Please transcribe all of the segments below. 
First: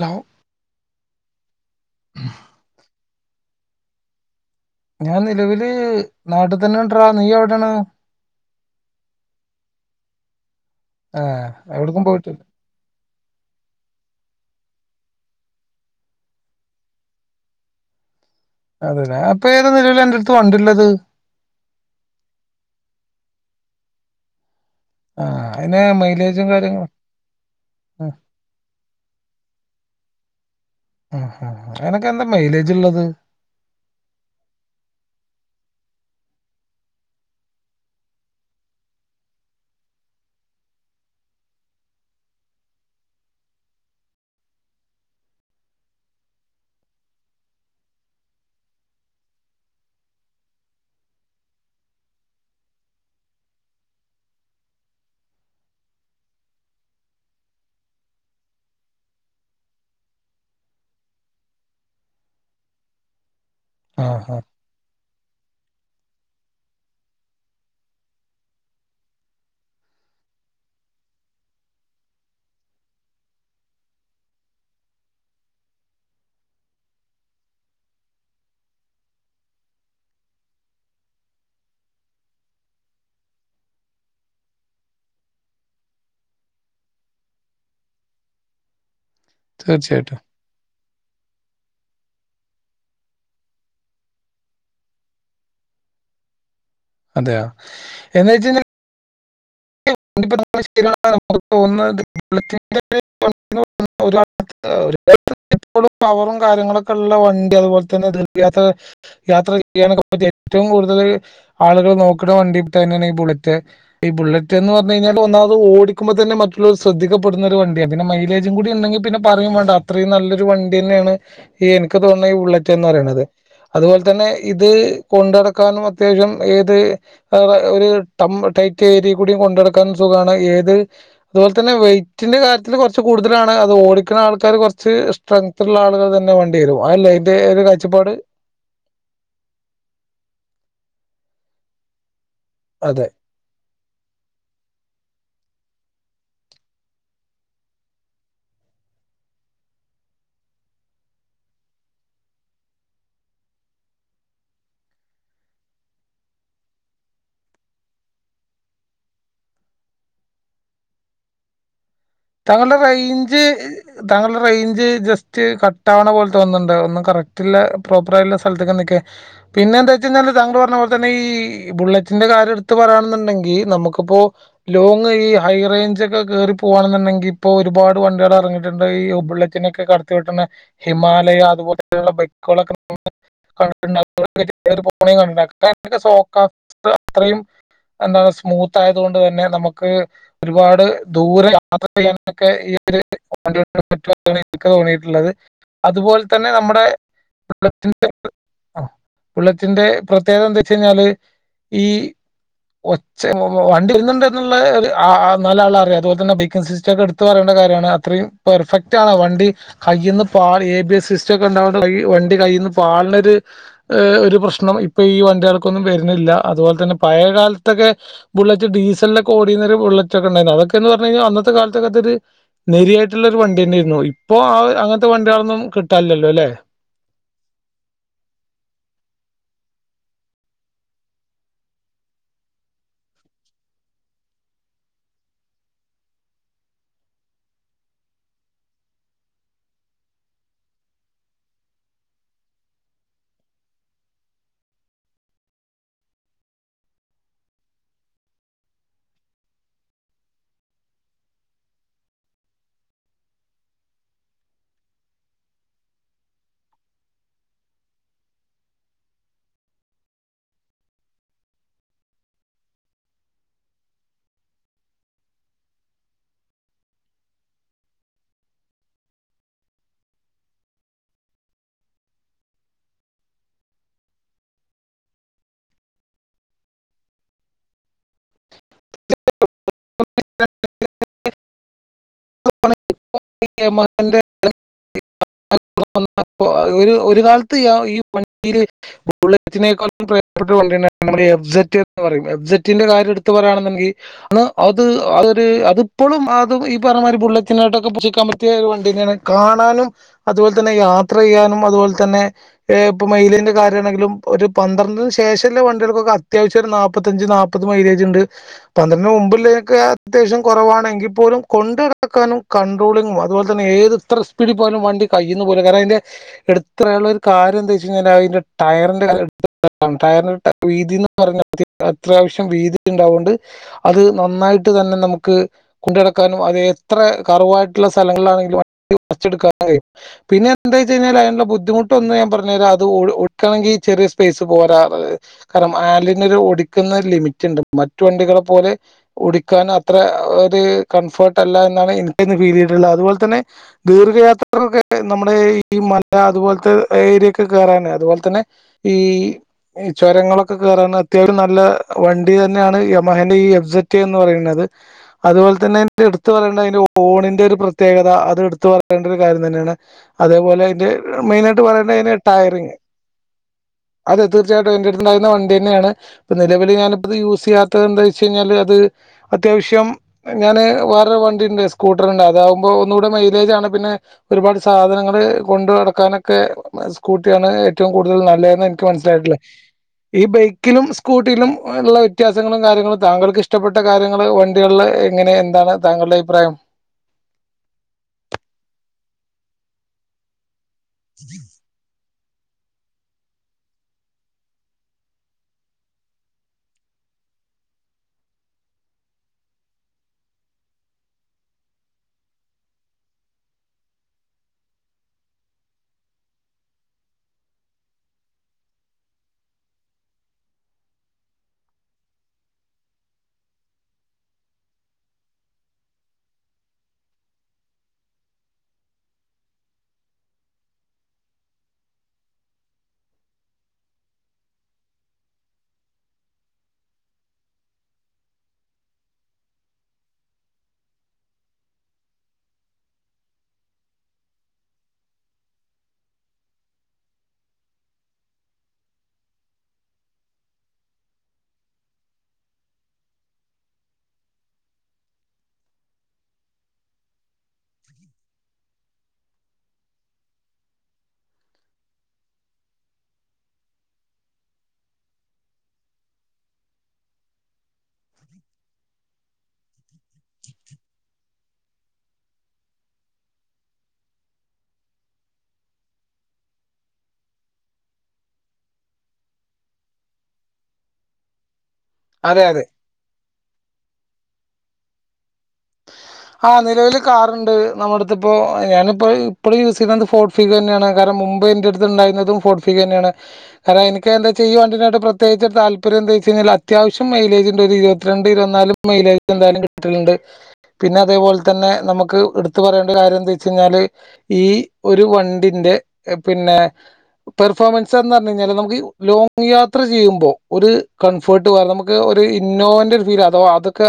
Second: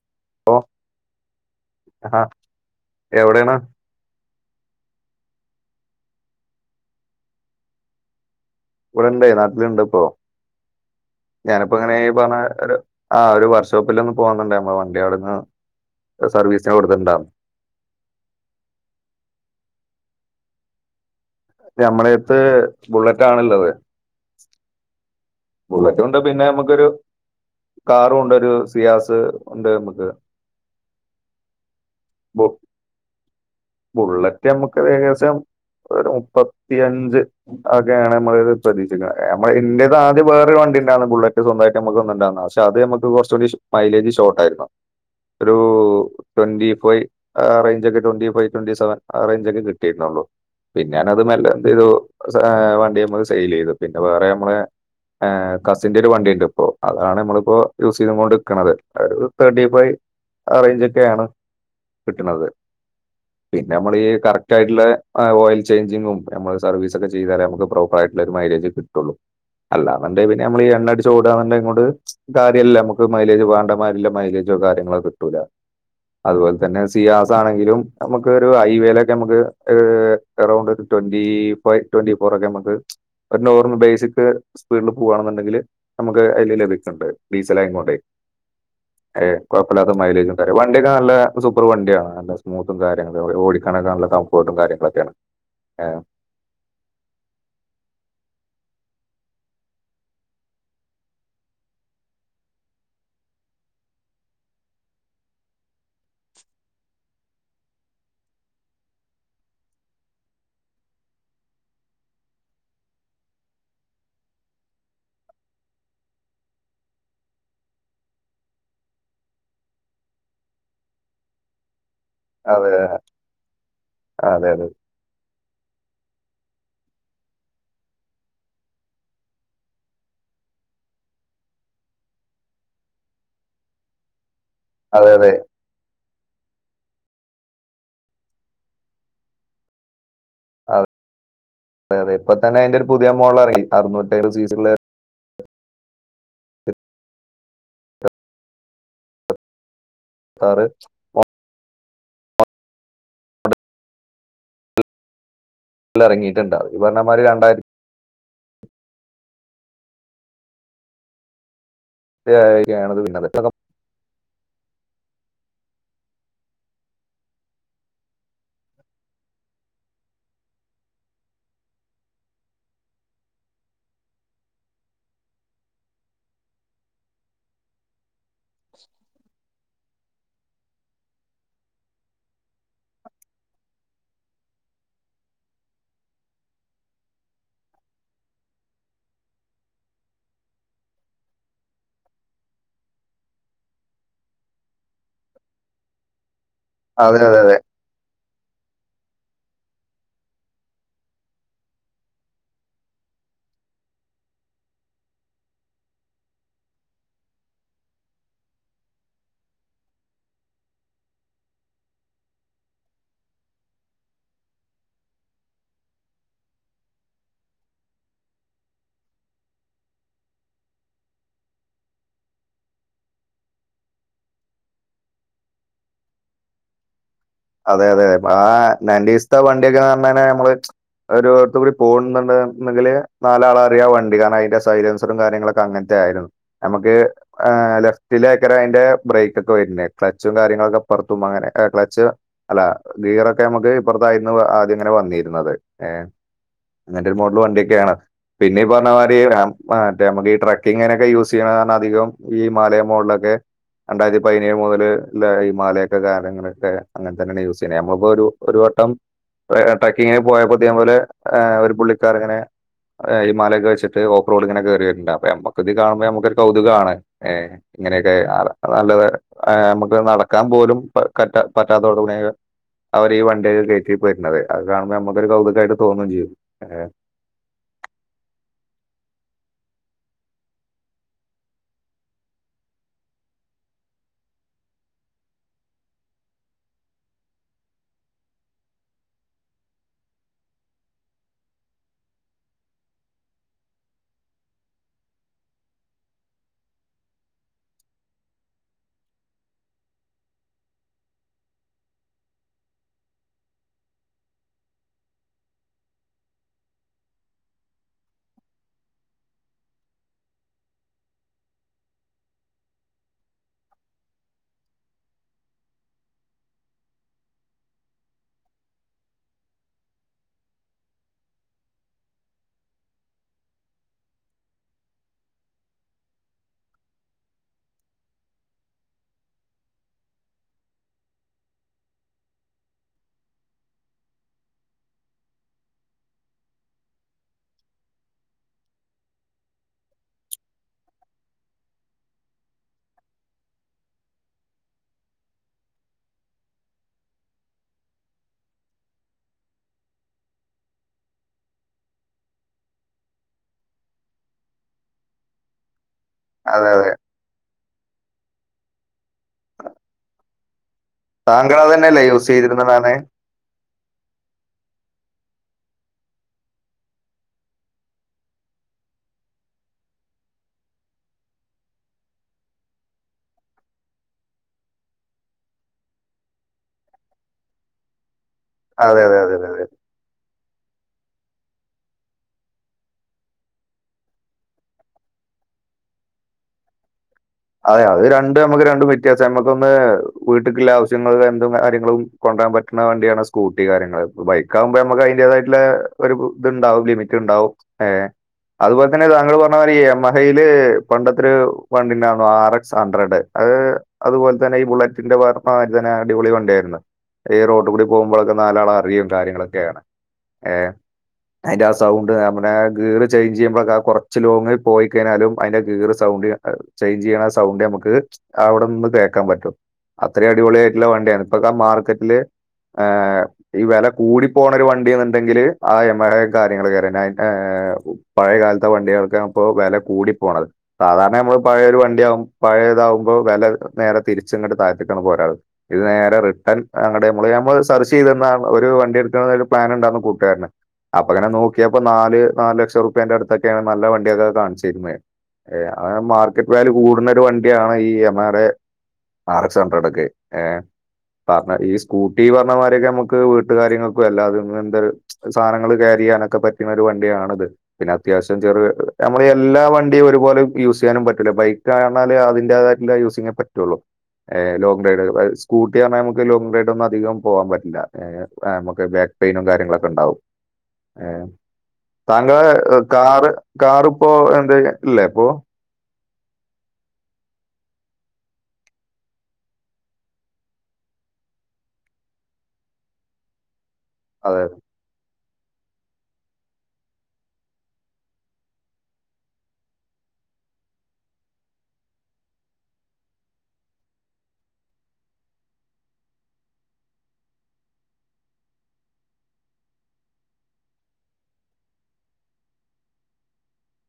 Hello ഓഹ് ആഹ എവിടെയാണ് ഞാൻ നിലവില് നാട്ടിൽ തന്നെ ഉണ്ടടാ നീ എവിടൊണ് ഇവിടെണ്ടേ നാട്ടില് ഇണ്ട് ഇപ്പോ ആ ഞാനിപ്പോ ഇങ്ങനെ എവിടേക്കും പറഞ്ഞ പോയിട്ടില്ല ആ ഒരു വർക്ക്ഷോപ്പിൽ ഒന്ന് പോകുന്നുണ്ട് വണ്ടിയാടെന്ന് സർവീസിന് കൊടുത്തിണ്ടാരുന്നു അതതെ അപ്പൊ ഏത നിലവിലാ അന്റടുത്ത് വണ്ടിള്ളത് ഞമ്മുടെത്ത് ബുള്ളറ്റ് ആണുള്ളത് ആ അതിന് ബുള്ളറ്റ്ണ്ട് പിന്നെ മൈലേജും നമുക്കൊരു കാര്യങ്ങളും ഉം, കാറുംണ്ട് ഒരു സിയാസ് ഉണ്ട് നമുക്ക് ഉം അയ്നൊക്കെ എന്താ ബു മൈലേജ് ഉള്ളത് ബുള്ളറ്റ് നമ്മക്ക് ഏകദേശം ഒരു മുപ്പത്തിയഞ്ച് ഒക്കെയാണ് നമ്മളത് പ്രതീക്ഷിക്കുന്നത് നമ്മള് ഇന്റെത് ആദ്യം വേറെ ഒരു വണ്ടി വണ്ടിണ്ടായിരുന്നു ബുള്ളറ്റ് സ്വന്തയിട്ട് നമ്മക്ക് ഒന്ന്ണ്ടാർ ക്ഷെ അത് നമ്മക്ക് കൊറച്ചൂടി മൈലേജ് ഷോർട്ടയിരുന്നു ഒരു ട്വന്റി ഫൈവ് ആ റേഞ്ച് ഒക്കെ ട്വന്റി ഫൈവ് ട്വന്റി സെവൻ അറെഞ്ചൊക്കെ കിട്ടിയിരുന്നുള്ളൂ പിന്നെ ഞാനത് മെല്ല എന്ത് ചെയ്തു വണ്ടി നമ്മള് സെയിൽ ചെയ്തു പിന്നെ വേറെ നമ്മളെ ഏ കസിന്റെ ഒരു വണ്ടിയുണ്ട് ഇപ്പോ അതാണ് നമ്മളിപ്പോ യൂസ് ചെയ്ത്കൊണ്ട്ക്ക്‌ണത് അ ഒര് തേർട്ടി ഫൈവ് അറേഞ്ച് ഒക്കെയാണ് കിട്ടണത് പിന്നെ നമ്മളീ ആ ആ കറക്റ്റ് ആയിട്ടുള്ള ഓയിൽ ചെയ്ഞ്ച് ഇതിന് മുൻപ് നമ്മള് സർവീസ് ഒക്കെ ചെയ്താലേ നമ്മക്ക് പ്രോപ്പറായിട്ടുള്ള ഒരു മൈലജ് കിട്ടുള്ളൂ അല്ലാന്നണ്ട് പിന്നെ നമ്മളീ എണ്ണടിച് ഓടാന്നീങ്ങോണ്ട് കാര്യല്ല നമുക്ക് മൈലേജ് വേണ്ട മാതിരില്ല മൈലേജ് ഒരു കാര്യങ്ങളെകിട്ടൂല അതുപോലെ തന്നെ സിയാസ് ആണെങ്കിലും നമുക്ക് ഒരു ഹൈവേലൊക്കെ നമ്മക്ക് അറൗണ്ട് ഒരു ട്വന്റി ഫൈവ് ട്വന്റി ഫോർ ഒക്കെ നമ്മക്ക് ഒരു [unintelligible] സ്പീഡിൽ പോകവാണെന്നുണ്ടെങ്കിൽ നമുക്ക് അതിൽ ലഭിക്കുന്നുണ്ട് ഡീസല ആയിങ്ങോണ്ടേ [inaudible] ഏ കൊഴപ്പല്ലാത്ത തീർച്ചയായിട്ടും മൈലേജ് ഉണ്ട വണ്ടിയൊക്കെ നല്ല സൂപ്പർ വണ്ടിയാണ് നല്ല സ്മൂത്ത് [unintelligible] ഓടിക്കാനൊക്കെ നല്ല കംഫർട്ടും കാര്യങ്ങളൊക്കെയാണ് അതെയോ എന്ന വെച്ച കഴിഞാൽ [unintelligible] [unintelligible] ഫുൾ പവറും കാര്യങ്ങളൊക്കെ ഉള്ള വണ്ടി അതുപോലെ തന്നെ ദീർഘയാത്ര യാത്ര ചെയ്യാ നൊക്കെപറ്റിയ ഏറ്റവും കൂടുതൽ ആളുകൾ നോക്കണ വണ്ടി തന്നെയാണ് ഈ ബുള്ളറ്റ് ഈ ബുള്ളറ്റ് ബുള്ളറ്റ് എന്ന്പറഞ്ഞുകഴിഞ്ഞാ ഒന്നാമത് ഓടിക്കുമ്പം തന്നെ മറ്റുള്ളവർ ശ്രദ്ധിക്കപ്പെടുന്ന ഒരു വണ്ടിയാണ് പിന്ന മൈലേജും കൂടി ഉണ്ടെങ്കിൽ പിന്നെ പറയേം വേണ്ട അത്രയും നല്ലൊരു വണ്ടി ന്നെയാണ് ഇ ക്ക്‌ തോന്ന്ണെ ഈ അതെ ബുള്ളറ്റ് എന്ന് പറയണത് അതുപോലെ തന്നെ അതെ അതെ ഇത് കൊണ്ട് നട ക്കാനും അത്യാവശ്യം ഏത് ഒര് ട്ടം ടൈറ്റ് ഏരി കു‌ടി കൊണ്ട് നടക്കാനും സുഖാണ് ഏത് അതുപോലെ തന്നെ വെയ്റ്റിന്റെ കാര്യത്തില് കൊറച്ച് കൂടുതലാണ് അത് ഓടിക്കണ ആൾ ക്കാര് കൊറച്ച് അതെ അതെ സ്‌ട്രെങ്ത്ള്ള ആളുകൾ ന്നെ വേണ്ടിവരും അല്ലേ അയിന്റെ ഒര് കാഴ്‌ച്ചപ്പാട് അതെ അതെ അതെ ഇപ്പൊ തന്നെ അതിന്റെ ഒരു അതെ പുതിയ മോഡൽ ഇറങ്ങി അറുന്നൂറ്റേഴ്‌ സീസി ള്ളെ താറ് ഇറങ്ങിട്ട്ണ്ടാവും ഈ പറഞ്ഞമാതിരി രണ്ടായി രണ്ടായിരത്തി താങ്കളുടെ ആണ് അത് പിന്നത് റേയിഞ്ച് താങ്കളുടെ റേയിഞ്ച് ജസ് ക്ക്‌ കട്ട ആവ്ണ പോലെ തോന്നുന്നുണ്ട് ഒന്നും കറക്റ്റ്ല്ലെ പ്രോപ്പർ ആയുള്ള സ്ഥലത്ത്ക്ക്‌ നിക്ക് പിന്നെ എന്താച്ച് കഴിഞ്ഞ താങ്കൾ പറഞ്ഞ പോലെ തന്നെ ഈ ബുള്ളറ്റിന്റെ കാര്യം എടുത്ത് പറയാണ്ന്ന്ണ്ടെങ്കി നമുക്കിപ്പോ ലോങ്ങ് ഈ ഹൈ റേഞ്ച് ഒക്കെ കേറി പോവാണ് ന്ന്ണ്ടെങ്കിൽ ഇപ്പോ ഒരുപാട് വണ്ടികൾ ഇറങ്ങിട്ട്ണ്ട് ഈ ഒ ബുള്ളറ്റിനൊക്കെ കട ത്തി വെട്ടണ ഹിമാലയ അതുപോലെയുള്ള ബൈക്കുകളൊക്കെ [unintelligible] [unintelligible] അത്രയും എന്താണ് സ്മൂത്ത് ആയത് കൊണ്ട് തന്നെ നമക്ക് ഒരുപാട് ദൂരം യാ യാത്ര ചെയ്യാനൊക്കെ ഈ ഒര് വണ്ടി കൊണ്ട് പറ്റുമെന്നാണ് എനിക്ക് തോണിട്ടുള്ളത് അതുപോല തന്നെ നമ്മുടെ അതെ ബുള്ളറ്റിന്റെ ആ ബുള്ളറ്റിന്റെ പ്രത്യേകത എന്താച്ച് കഴിഞ്ഞാല് ഈ ഒച്ച വണ്ടി വരുന്നുണ്ട് എന്നുള്ള ആ ആ നാല് ആള് അറിയാം അതുപോലെ തന്നെ സിസ്റ്റഒക്കെ എടുത്ത് പറേണ്ട കാര്യമാണ് അത്രയും പെർഫെക്റ്റ് ആണ് വണ്ടി കൈന്ന് പാളി എ ബി എസ് സിസ്റ്റം ഒക്കെ [unintelligible] കൈ വണ്ടി കയ്യിൽന്ന് പാള്ണ ഒര് ഒരു പ്രശ്നം ഇപ്പൊ ഈ വണ്ടി കൾക്കൊന്നും വര്ണില്ല അതുപോലെ തന്നെ പഴ കാലത്തൊക്കെ ബുള്ളറ്റ് ഡീസലിലൊക്കെ ഓടിയിരുന്ന ഒരു ബുള്ളറ്റൊക്കെ ഉണ്ടായിരുന്നു അതൊക്കെയെന്ന് പറഞ്ഞ് അന്ന ഇന്നത്തെ കാലത്തൊക്ക അതൊര് നെരിയായ്റ്റ്ള്ളൊര് വണ്ടിയെന്നേര്ന്നു ഇപ്പൊ ആ അഹ് അങ്ങൻത്തെ വണ്ട്യളൊന്നും കിട്ടാല്ലല്ലോലേ എഹ് അതെ അതെ ആ നയന്റീസ്ത്തെ വണ്ടിയൊക്കെന്നർഞ്ഞാല് ഞമ്മള് ഒരുവാത്തൂടി പോകുന്നുണ്ടെങ്കില് നാലാൾ അറിയാ വണ്ടി കാരണം അതിന്റെ സൈലൻസറും കാര്യങ്ങളുക്കെ അങ്ങൻത്തെ ആയിരുന്നു ഞമ്മക്ക് ആ ലെഫ്റ്റിലയ്ക്കാരം അയിന്റെ ബ്രേക്ക് ഒക്കെ വരുന്നെ ക്ലച്ചും കാര്യങ്ങളൊക്കെ പ പൊർത്തോവുമ്പ അങ്ങനെ അ ക്ലച്ച് അല്ല ഗീറൊക്കെ ഞമ്മക്ക് ഇപ്പറത്തായിരുന്ന് ആദ്യം ഇങ്ങനെ വന്നിര്ന്നത് ഏ അങ്ങൻതെ ഒര് മോഡല് വണ്ടിയൊക്കെയാണ് പിന്നെ ഈ പറഞ്ഞ മാരി ആ മറ്റേ ഞമ്മക്ക് ഈ ട്രക്കിങ്ങിനൊക്കെ യൂസ് ചെയ്യണാർഞ്ഞാ അതികം ഈ മാലയ മോൾലൊക്കെ രണ്ടായിരത്തി പയിനേഴ് മുതല് ള്ളെ ഈ മാലയൊക്കെ കാര്യങ്ങളൊക്കെ അങ്ങൻതന്നേണ് യൂസ് ചെയ്യ്ണെ നമ്മള് പ്പൊ ഒരു വട്ടം എ ഏ ട്രക്കിങ്ങന് പോയപ്പൊ ഇതേ പോലെ ഏഹ് ഒരു പുള്ളിക്കാരന്ങ്ങനെ ഏ ഇമാലയൊക്കെ വെച്ചിട്ട് ഓഫ് റോഡ് ഇങ്ങനെകേറിവര്ണ്ട് അപ്പൊ ഞമ്മക്ക് ഇത് കാണുമ്പോ ഞമ്മക്ക് ഒര് കൗതുകാണ് ഏ ഇങ്ങനെയൊക്കെ അതാ നല്ലത് ഞമ്മക്ക് നടക്കാൻ പോലും പ കറ്റാ പറ്റാത്തോട് കൂടെ [unintelligible] അവര് ഈ വണ്ടിയൊക്കെ കേറ്റി പോര്നത് അത് കാണുമ്പോ ഞമ്മക്കൊരു കൗതുകായിട്ട് തോന്നും ചെയ്യും ഏഹ് [unintelligible] [unintelligible] [unintelligible] ഒരു കാലത്ത് ഞാൻ ഈ വണ്ടില് ബുള്ളറ്റിനേക്കാളും പ്രിയപ്പെട്ട വണ്ടിണ്ടാ ങ്ങനെ നമ്മടെ എവ് സെറ്റ്ന്ന് പറയും എവ് സെറ്റിന്റെ കാര്യം എടുത്ത് പറയാണ്ന്ന്ണ്ടെങ്കി അന്ന് അത് അതൊര് അത് ത് ഇപ്പളും ആതും ഈ ഇപ്പറഞ്ഞമാതിരി ബുള്ളറ്റിനോടൊക്കെ പിടിച്ച്നിക്കാൻ പറ്റിയ ഒരു വണ്ടിതന്നെയാണ് കാണാനും അതുപോലെ തന്നെ യാത്ര ചെയ്യാനും അതുപോ അത് പോൽതന്നെ ഏ ഇപ്പമയ്ലേജിന്റെ കാര്യമണെങ്കിലും ഒരു പന്ത്രണ്ടന് ശേഷല്ല വണ്ട്യൾക്കൊക്കെ അത്യാവശ്യാര് നാ നാപ്പഞ്ച് നാപ്പത് മൈലേജ് ഉണ്ട് പന്ത്രണ്ടിന് മുമ്പില്ലേനൊക്കെ അത്യാവശ്യം കൊറവാണെങ്കി പോലും കൊണ്ട് നടക്കാനും കണ്ടട്രോളിങ്ങും അതുപോൽതന്നെ ഏത് ത്ര സ്പീഡിൽ പോയാലും വണ്ടി കൈയ്യിന്ന് പോവൂല കാരണം അയിന്റെ എടുത്തറയാനുള്ള ഒരു കാര്യം എന്താച്ച് കഴിഞ്ഞാൽ അയിന്റെ ടയറിന്റെ കാര്യം എടുത്തു പറയണം ടയറിന്റെ വീതിന്ന് പറഞ്ഞാ തി അത്യാവശ്യം വീതി ഉണ്ടാവുകൊണ്ട് അത് നന്നായിട്ട് തന്നെ നമുക്ക് കൊണ്ട് ട ക്കാനും അത് ത്ര കർവായിട്ടുള്ള സ്ഥലങ്ങളിലാണെങ്കി [unintelligible] പിന്നെ എന്താ ച്ചഴിഞ്ഞാൽ ത്തയേൻള്ള ബുദ്ധിമുട്ടൊന്ന് ഞാൻ പർഞ്ഞരാ അത് ഓള് ഒടുക്കണെങ്കി ചെറിയ സ്പേസ് പോരാ റ് കാരണം ഹാല് ന്നര് ഒടിക്കുന്ന ലിമിറ്റ്ണ്ട്. മറ്റു വണ്ടികളെ പോലെ ഒടിക്കാൻ അത്ര ഒരു കംഫോർട്ട് അല്ല എന്നാണ് എനിക്കന്ന് ഫീൽ ചെയ്ത്ള്ള. അതുപോൽ തന്നെ ദീർഘയാത്രകർൊക്കെ നമ്മുടെ ഈ മല അതുപോൽത്തെ ഏരിയൊക്കെ കേറാനേ അതുപോൽ തന്നെ ഈ ഈ ചുരങ്ങളൊക്കെ കേറാൻ അത്യാവം നല്ല വണ്ടി തന്നെയാണ് യമഹന്റെ ഈ എബ്സെറ്റ് എന്ന് പറയുന്നത്. അതുപോൽ തന്നെ ന്റെടുത്ത് അതെ അതെ. പറയണേയിന്റെ ഓണിന്റെ ഒരു പ്രത്യേകത അഹ് തെടുത്തു പറയേണ്ട ഒരു കാര്യം തന്നെയാണ അതേപോലെ ത് താങ്കൾ മെയ്നായിട്ട് അത് തന്നെയല്ലേ പറിന്നെയ്ന് യൂസ് ട്ടായ്റിങ് ചെയ്തിരുന്നതാണ് അത് ത് [unintelligible] ന്റെട്ത്ണ്ടാര്ന്ന വണ്ടിന്നെണ് നിലവിൽ ഞാനിപ്പത് യൂസ്യ്യാത്തത് എന്താ ചെഴിഞ്ഞാല് അത് [unintelligible] അത്യാവ്ശ്യം ഞാാന് വേറെ വണ്ടിണ്ട് സ്കൂട്ടർണ്ട് അതാവുമ്പോ ഒന്നുകൂടെ മൈലേജാണ് പിന്നെ ഒരുപാട് സാധനങ്ങൾ ട് കൊണ്ട് നടക്കാനൊക്കെ സ്കൂട്ടിയാണ് ഏറ്റവും കൂടുതൽ ന ലേ ന്നെൻക്ക് അതെ അതെ അതെ മനസിലായിട്ടിള്ളെ അതെ ഈ ബൈ ക്കിലും സ്കൂട്ടിയിലും ഉള്ള വ്യത്യാസങ്ങളും കാര്യങ്ങളും താങ്കൾക്ക് ഇഷ്ടപ്പെട്ട കാര്യങ്ങള് വണ്ടികൾളെ ങ്ങനെ എന്താണ് താങ്കൾടെ അഭിപ്രായം അതെ അത് രണ്ടും നമ്മുക്ക് രണ്ടും വ്യത്യാസം നമ്മക്കൊന്ന് വീട്ടിക്കുള്ള ആവശ്യങ്ങൾ എന്തും കാര്യങ്ങളും കൊണ്ടരാൻ പറ്റ്ന്ന വണ്ടിയാണ് സ്കൂട്ടി കാര്യങ്ങ ബൈക്ക് ആഉമ്പോ നമ്മക്ക് അയിന്റതായിള്ള ഒരു ഇത്ണ്ടാവും ലിമിറ്റ് ണ്ടാവും ഏഹ് അതുപോലെ തന്നെ താങ്കൾ പറഞ്ഞ മാരി മഹയില് പണ്ടത്തെരു വണ്ടിണ്ടാ പാറ് എക്സ് ഹഡ്രഡ് അഹ് അതുപോൽ തന്നെ ഈ ബുള്ളറ്റിന്റെ ഭെ മാര്തെന്നെ അടിപൊളി വണ്ടി ആയിരുന്നു ഈ റോട്ട് കൂടി പോഉമ്പഴൊക്കെ നാലാള അറിയും കാര്യങ്ങളൊക്കെയാണ്. ഏഹ് അയിന്റെ ആ സൗണ്ട് നമ്മനെ ഗിറ് ചേഞ്ച് ചെയ്യുമ്പോ കുറച്ച് ലോങ്ങിൽ പോയി കഴിഞ്ഞാലും അയിന്റെ ഗിർ സൗ [unintelligible] ചേഞ്ച് ചെയ്യണ സൗണ്ട് നമുക്ക് അവിടെ നിന്ന് കേൾക്കാൻ പറ്റും അത്രയും അടിപൊളിയായിട്ടുള്ള വണ്ടിയാണ് ഇപ്പൊക്കെ മാർക്കറ്റില് ഏ ഈ വില കൂടി പോണ ഒരു വണ്ടിന്നുണ്ടെങ്കില് ആ [unintelligible] കാര്യങ്ങളെക്കാരം ഏ ഏ പഴയകാലത്തെ വണ്ടികൾക്കാ ഇപ്പോ വില കൂടി പോണത് സാധാരണ നമ്മ പഴയ ഒരു വണ്ടിയാകും പഴെതാകുമ്പോൾ വില നേരെ തിരിച്ചങ്ങോട്ട് താഴത്തിക്കാണ്ട് പോരാറ് ഇത് നേരെ റി [unintelligible] നമ്മള് ഞമ്മൾ സെർച്ച് ചെയ്തിരുന്ന ഒരു വണ്ടിയടുക്കാൻ ഒരു പ്ലാനുണ്ടായിരുന്നു കൂട്ടുകാരന് അപ്പ ഇങ്ങനെ നോക്കിയപ്പോ നാല് നാല് ലക്ഷം രൂപേന്റെ അടുത്തൊക്കെയാണ് നല്ല വണ്ടിയൊക്കെ കാണിച്ചിരുന്നേ ഏ അ മാർക്കറ്റ് വാല്യൂ കൂടുന്ന ഒരു വണ്ടിയാണ് ഈ യമഹെടെ ആർ എക്സ് ഹൺഡ്രഡ് ഒക്കെ ഏ പറഞ്ഞ ഈ സ്കൂട്ടി പറഞ്ഞമാതിരൊക്കെ നമുക്ക് വീട്ടുകാര്യങ്ങൾക്കും [unintelligible] സാനങ്ങൾ കേറ്റ ചെയ്യാനൊക്കെ പറ്റുന്ന ഒരു വണ്ടിയാണിത് പിന്നെ അത്യാവശ്യം ചെറു നമ്മൾ എല്ലാ വണ്ടിയും ഒരുപോലെ യൂസ് ചെയ്യാനും പറ്റ ബൈക്ക് [unintelligible] ഞ്ഞാൽ അതിന്റേതായിട്ടുള്ള യൂസിങ്ങേ പറ്റുള്ളൂ ലോങ് റൈഡ് സ്കൂട്ടി പറഞ്ഞാൽ നമുക്ക് ലോങ് റൈഡ് ഒന്നും അധികം പോവാൻ പറ്റില്ല ഏ നമുക്ക് ബേ പെയിനും കാര്യങ്ങളൊക്കെ ഉണ്ടാവും ഏ അതെ താങ്കളെ അതെ. കാറ് കാറിപ്പോ എന്തേ ഇല്ലേപ്പോ [inaudible] ആ നിലവിൽ കാറുണ്ട് നമ്മുടെടുത്ത്പ്പോ ഞാനിപ്പോ ഇപ്പോഴും യൂസ് ചെയ്യുന്നത് ഫോർട്ട് ഫീഗ തന്നെയാണ് കാരണം ന്റെ അടുത്ത് ഉണ്ടായിനെതും [unintelligible] എനിക്ക് എന്താച്ച അതെ ഈ വണ്ടിടെ പ്രത്യേകിച്ച് താല്പര്യംന്താച്ച്ഴിഞ്ഞാൽ അത്യാവശ്യം മൈലേജ്ണ്ട് ഒരുഇരുപത്തിണ്ട് ഇരുപത്തിനാല് മൈലേജ്ണ്ട് എന്തായും കിട്ട്ണണ്ട് പിന്നെ അതേപോലെ തന്നെ നമുക്ക് എടുത്ത പറയേണ്ട കാര്യം എന്താച്ച് കഴിഞ്ഞാല് ഈ ഒരു വണ്ടി ന്റെ പിന്നെ പെർഫോമൻസ് എന്ന് പറഞ് കഴിഞ്ഞാൽ നമുക്ക് ലോങ്ങ് യാത്ര ചെയ്യുമ്പോ ഒരു കംഫോർട്ട് വേ നമുക്ക് ഇന്നോവന്റെ ഒരു ഫീൽ അഥവാ അതൊക്കെ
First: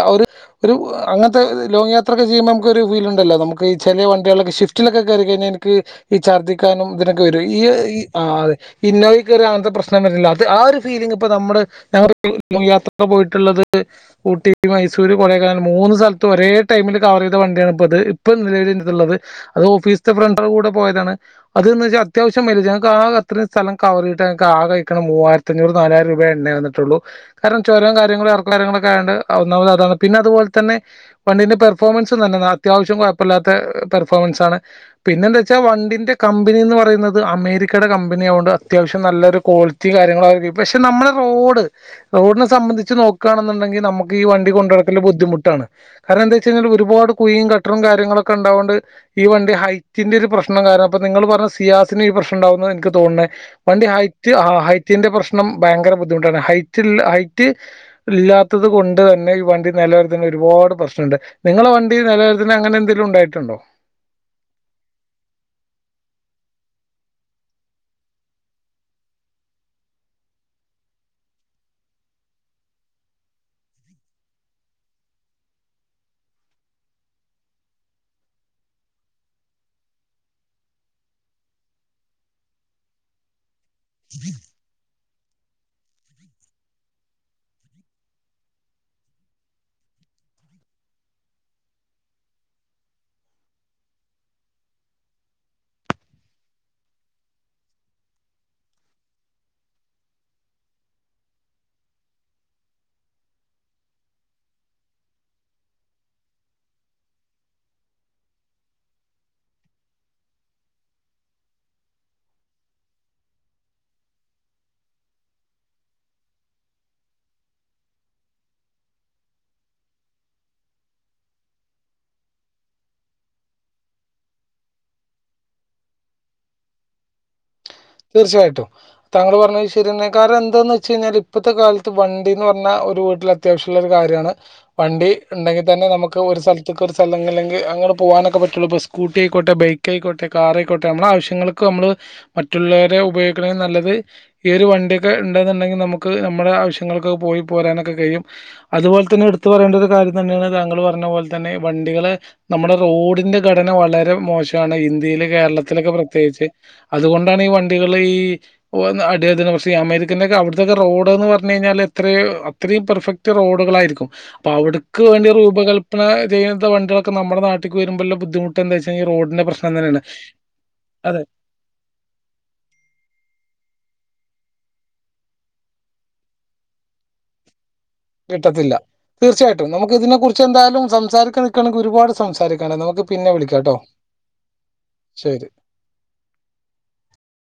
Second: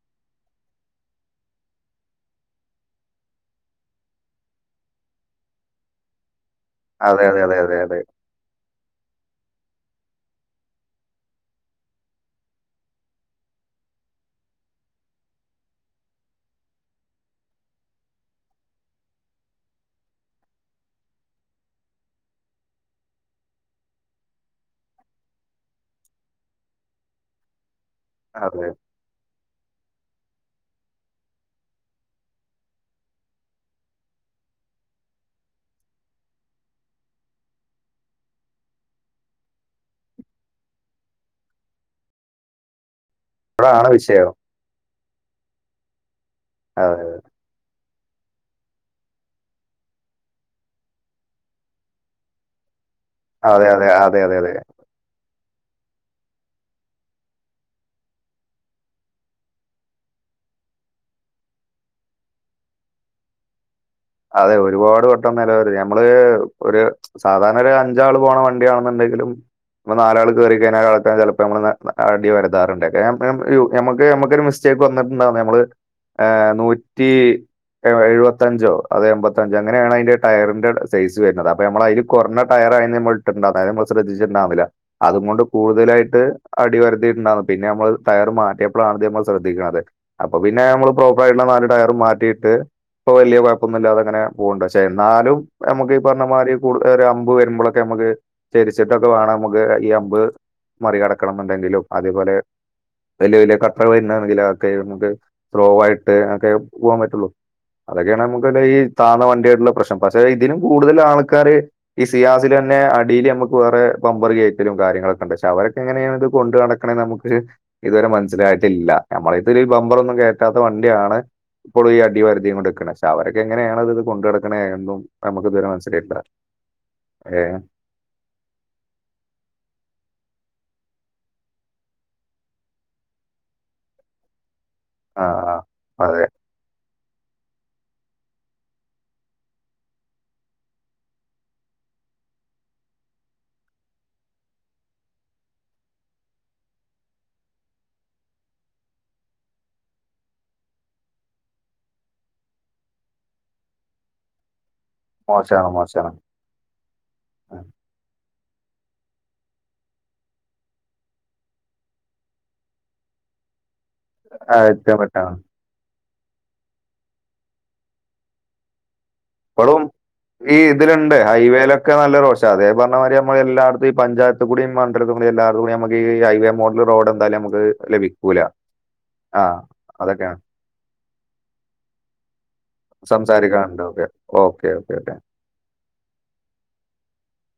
അങ്ങന ലോങ്ങ് യത്രക്കെ ചെയുമ്പോ നമുക്കൊരു ഫീൽ ഉണ്ടല്ലോ നമ്മുക്ക് ചില വണ്ടികളൊ ഷിഫ്റ്റിലൊക്കെ കയറി കഴഞ്ഞാൽ എനിക്ക് ഈ ചർദി ക്കാനും ഇതിനൊക്കെ അതെ അതെ വരും അതെ ഈ അതെ അതെ ആ അതെ ഇന്നോവെ കേറിയാ അങ്ങനെത്തെ ഒരു പ്രശ്നം വര്ണില്ല അത് ആ ഒരു ഫീലിംഗ് ഇപ്പൊ നമ്മുടെ ഞങ്ങടെ [unintelligible] പോയിട്ടുള്ളത് ഊട്ടി മൈസൂര് കൊടെക്കനാൽ മൂന്ന് സ്ഥലത്ത് ഒരേ ടൈമില് കവർ ചെയ്ത വണ്ടിയാണ്ത് ഇപ്പൊ നിലവിൽ ഇതുള്ളത് അത് ഓഫീസിത്തെ ഫ്രണ്ടളെ കൂടെ പോയതാണ് അത് ന്ന് വെച്ച അത്യാവശ്യം മൈലേജ ഞങ്ങൾക്ക് ആ അത്രയും സ്ഥലം കവർ ചെയ്തിട്ട് ഞങ്ങക്ക് ആകെ ആഴിക്കണെ മൂവായിരത്തിഞ്ഞൂറ് നാലായിരം രൂ എണ്ണേ വന്നിട്ടുള്ളൂ കാരണം ചുരവും കാര്യങ്ങളും എർക്കും അതെ കാര്യങ്ങളൊക്കെ ആയോണ്ട് ഒന്നാമത് അതാണ് പിന്നെ അതുപോലെ തന്നെ വണ്ടിന്റെ പെർഫോമൻസ് നല്ലതാ അത്യാവശ്യം കുഴപ്പല്ലാത്തെ പെർഫോമൻസ് ആണ് പിന്നെ എന്താ വെച്ചാ വണ്ടിന്റെ കമ്പനി എന്ന് പറയുന്നത് അമേരിക്കയുടെ കമ്പനി ആവോണ്ട് അത്യാവശ്യം നല്ലൊരു ക്വാളിറ്റി കാര്യങ്ങളാകും പക്ഷെ നമ്മള് റോഡ് റോഡിനെ സംബന്ധിച്ച് നോ കാണുണ്ടെങ്കി അതാണ് നമുക്ക് ഈ വിഷയം. വണ്ടി കൊണ്ട് നടക്കൽ ബുദ്ധിമുട്ടാണ് കാരണം എന്താ വെച്ച അതെ ഒരുപാട് കുഴിയും കട്ടറും കാര്യ ങ്ങളക്കെ ഉണ്ടാവൊണ്ട് ഈ വണ്ടി ഹൈറ്റിന്റെ ഒരു പ്രശ്നം കാരണം അപ്പ നിങ്ങൾ പറഞ്ഞ സിയാസിന് ഈ പ്രശ്നം ഉണ്ടാവുന്നത് എനിക്ക് [unintelligible] അതെ പണ്ട് അതെ അതെ ഹൈറ്റ് അതെ ആ അതെ ഹൈറ്റിന്റെ പ്രശ് ണം ഭയങ്കര ബുദ്ധിമുട്ടാണ് ഹൈറ്റ്ള്ള ഹൈറ്റ് ഇല്ലാത്തത് കൊണ്ട് തന്നെ ഈ വണ്ടി നിലരുത്തുന്ന ഒരുപാട് പ്രശ്നം ഉണ്ട് നിങ്ങളെ വണ്ടി [unintelligible] അങ്ങനെ എന്തെങ്കിലും ഉണ്ടായിട്ടുണ്ടോ അതെ ഒരുപാട് വട്ടം [unintelligible] ഞമ്മള് ഒരു സാധാരണ ഒരു അഞ്ചാള് പോണ വണ്ടിയാണെന്ന ണ്ടെങ്കിലും ഇപ്പൊ നാലാൾ കയറി കഴിഞ്ഞാൽ ആൾക്കാരു ചിലപ്പോ നമ്മളെ അടി [unintelligible] നമ്മക് നമ്മക്കൊരു മിസ്റ്റേക്ക് [unintelligible] നമ്മള് ഏ നൂറ്റി എഴുപത്തഞ്ചോ അത് എമ്പത്തഞ്ച് അങ്ങനെയാണ് അതിന്റെ ടയറിന്റെ സൈസ് വരുന്നത് അപ്പൊ നമ്മൾ അതിൽ കുറഞ്ഞ ടയറ് ആയിനി നമ്മളിട്ടിട്ടുണ്ടാവും അത് നമ്മൾ ശ്രദ്ധിച്ചിട്ട്ണ്ടാർന്നില അതും കൊണ്ട് കൂടുതലായിട്ട് അടി ഒരത്തിയിട്ട്ണ്ടാർന്നു പിന്നെ നമ്മൾ ടയർ മാറ്റിയപ്പോഴാണ്ത് ഇത് നമ്മൾ ശ്രദ്ധിക്കണത് അപ്പൊ പിന്നെ നമ്മള് പ്രോപ്പർ ആയിട്ട നാല് ടയർ മാറ്റിയിട്ട് ഇപ്പൊ വലിയ കുഴ കൊഴപ്പൊന്നും ഇല്ലാതെങ്ങനെ പോകണ്ട് പക്ഷേ എന്നാലും നമുക്ക് ഈ പറഞ്ഞ മാതി കൂ ഒരു അമ്പ് വരുമ്പോഴൊക്കെ നമുക്ക് [unintelligible] തിരിച്ചിട്ടൊക്കെ വേണം നമുക്ക് ഈ അമ്പ് മറികടക്കണം എന്നുണ്ടെങ്കിലും അതേപോലെ വലിയ വലിയ കട്ടർ വരണെങ്കില് ഒക്കെ നമുക്ക് സ്രോയിട്ട് ഒക്കെ പോകാൻ പറ്റുള്ളു അതെക്കേണ മൂ ഇതാണ്ടെ ഈ താന്ന വണ്ടിയായിട്ടുള്ള പ്രശ്നം പക്ഷെ ഇതിനും കൂടുതൽ ആൾക്കാര് ഈ സിയാസില്തന്നെ അ ഡീല് ചെയ്യാൻ നമ്മക്കു വേറെ ബമ്പറ് കേറ്റലും കാര്യങ്ങളൊക്കെണ്ട് പക്ഷെ അവരക്കെങ്ങനെയാണ് ഇത് കൊണ്ട് നടക്കണേന്ന് നമുക്ക് ഇതുവരെ മനസില ലായിട്ടില്ല നമ്മളിതുരേം ബമ്പറൊന്നും കേറ്റാത്ത വണ്ടിയാണ് ഇപ്പോളും ഈ അടിവാരത്തി കൊണ്ടെ വിക്കണേ അവരൊക്കെ എങ്ങനെയാണ് അത് ഇത് കൊണ്ട് നടക്കണേ എന്നും നമുക്ക് ഇതുവരെ മനസ്സിലായിട്ടില്ല ഏ തീർച്ചയായിട്ടും താങ്കള് പറഞ്ഞത് ശരിതന്നെ കാരണം എന്താന്ന് വെച്ച് കഴിഞ്ഞാൽ ഇപ്പത്തെ കാലത്ത് വണ്ടിന്ന് പറഞ്ഞാ ഒരു വീട്ടിലത്യാവശ്യമുള്ളൊരു കാര്യണ് വണ്ടി ആ ആ ഉണ്ടെങ്കി തന്നെ നമുക്ക് അതെ ഒരു സ്ഥലത്തെക്ക് ചെല്ലുന്നില്ലെങ്കി അങ്ങനെ പോകാനൊക്കെ പറ്റുള്ളൂ ഇപ്പോ സ്കൂട്ടി ആയിക്കോട്ടെ ബൈക്കായിക്കോട്ടെ കാറായിക്കോട്ടെ നമ്മുടെ ആവശ്യങ്ങൾക്ക് നമ്മള് മ റ്റുള്ളവരെ ഉപയോഗിക്കണേലും നല്ലത് ഈ ഒരു വണ്ടിയൊക്കെ ഉണ്ടെന്നുണ്ടെങ്കി നമുക്ക് നമ്മുടെ ആവശ്യങ്ങൾക്കൊക്കെ പോയി പോരാനൊക്കെ കഴിയും അതുപോലെ തന്നെ എടുത്തു പറയേണ്ട ഒരു കാര്യം തന്നെയാണ് താങ്കള് പറഞ്ഞ പോലെ തന്നെ വണ്ടികള് നമ്മുടെ റോഡിൻ്റെ ഘടന വളരെ മോശ മാണ് ഇന്ത്യയില് മോശാണ് കേരളത്തിലൊക്കെ മോശാണ് പ്രത്യേകിച്ച് അതുകൊണ്ടാണ് ഈ വണ്ടികള് ഈ ഈ വന്ന് അടിതട്ടുന്ന പ്രശ്നം ഈ അമേരിക്കൻ്റെ ഒക്കെ അവിടത്തെക്കെ റോഡന്ന് പറഞ്ഞ്കഴിഞ്ഞാല് എത്രയും അത്രയും പെർഫ റ്റ് റോഡുകളായിരിക്കും അപ്പൊ അയക്കാൻ അവിടക്ക് വേണ്ടി പറ്റാണ് രൂപകല്പന ചെയ്ത വണ്ടികളൊക്കെ നമ്മുടെ നാട്ടിക്ക് വരുമ്പോല്ല ബുദ്ധിമുട്ട് എന്താച്ച ഇപ്പളും ഈ ഇതിലുണ്ട് അതെ ഹൈവേലൊക്കെ നല്ല റോഡ്സ് ക്ഷേ അതേ പറഞ്ഞ മാതിരി നമ്മളെല്ലാടത്തും ഈ പഞ്ചായത്തു കൂടി മണ്ഡലത്തികൂടി എല്ലാടത്തും കൂടി നമുക്കി ഹൈവേ മോഡല് റോഡ് എന്തായാലും നമുക്ക് ലഭിക്കൂല കിട്ടത്തില്ല ആ തീർച്ചയായിട്ടും നമുക്കിതിനെ അതൊക്കെയാണ് കുറിച്ച് എന്തായാലും സംസാരിക്ക നിൽക്കണെങ്കിൽ ഒരുപാട് സംസാരിക്കാണ് നമുക്ക് പിന്നെ വിളിക്കാട്ടോ സംസാരിക്കാനുണ്ട് ഓക്കെ ഓക്കെ ഓക്കെ ഓക്കെ ശരി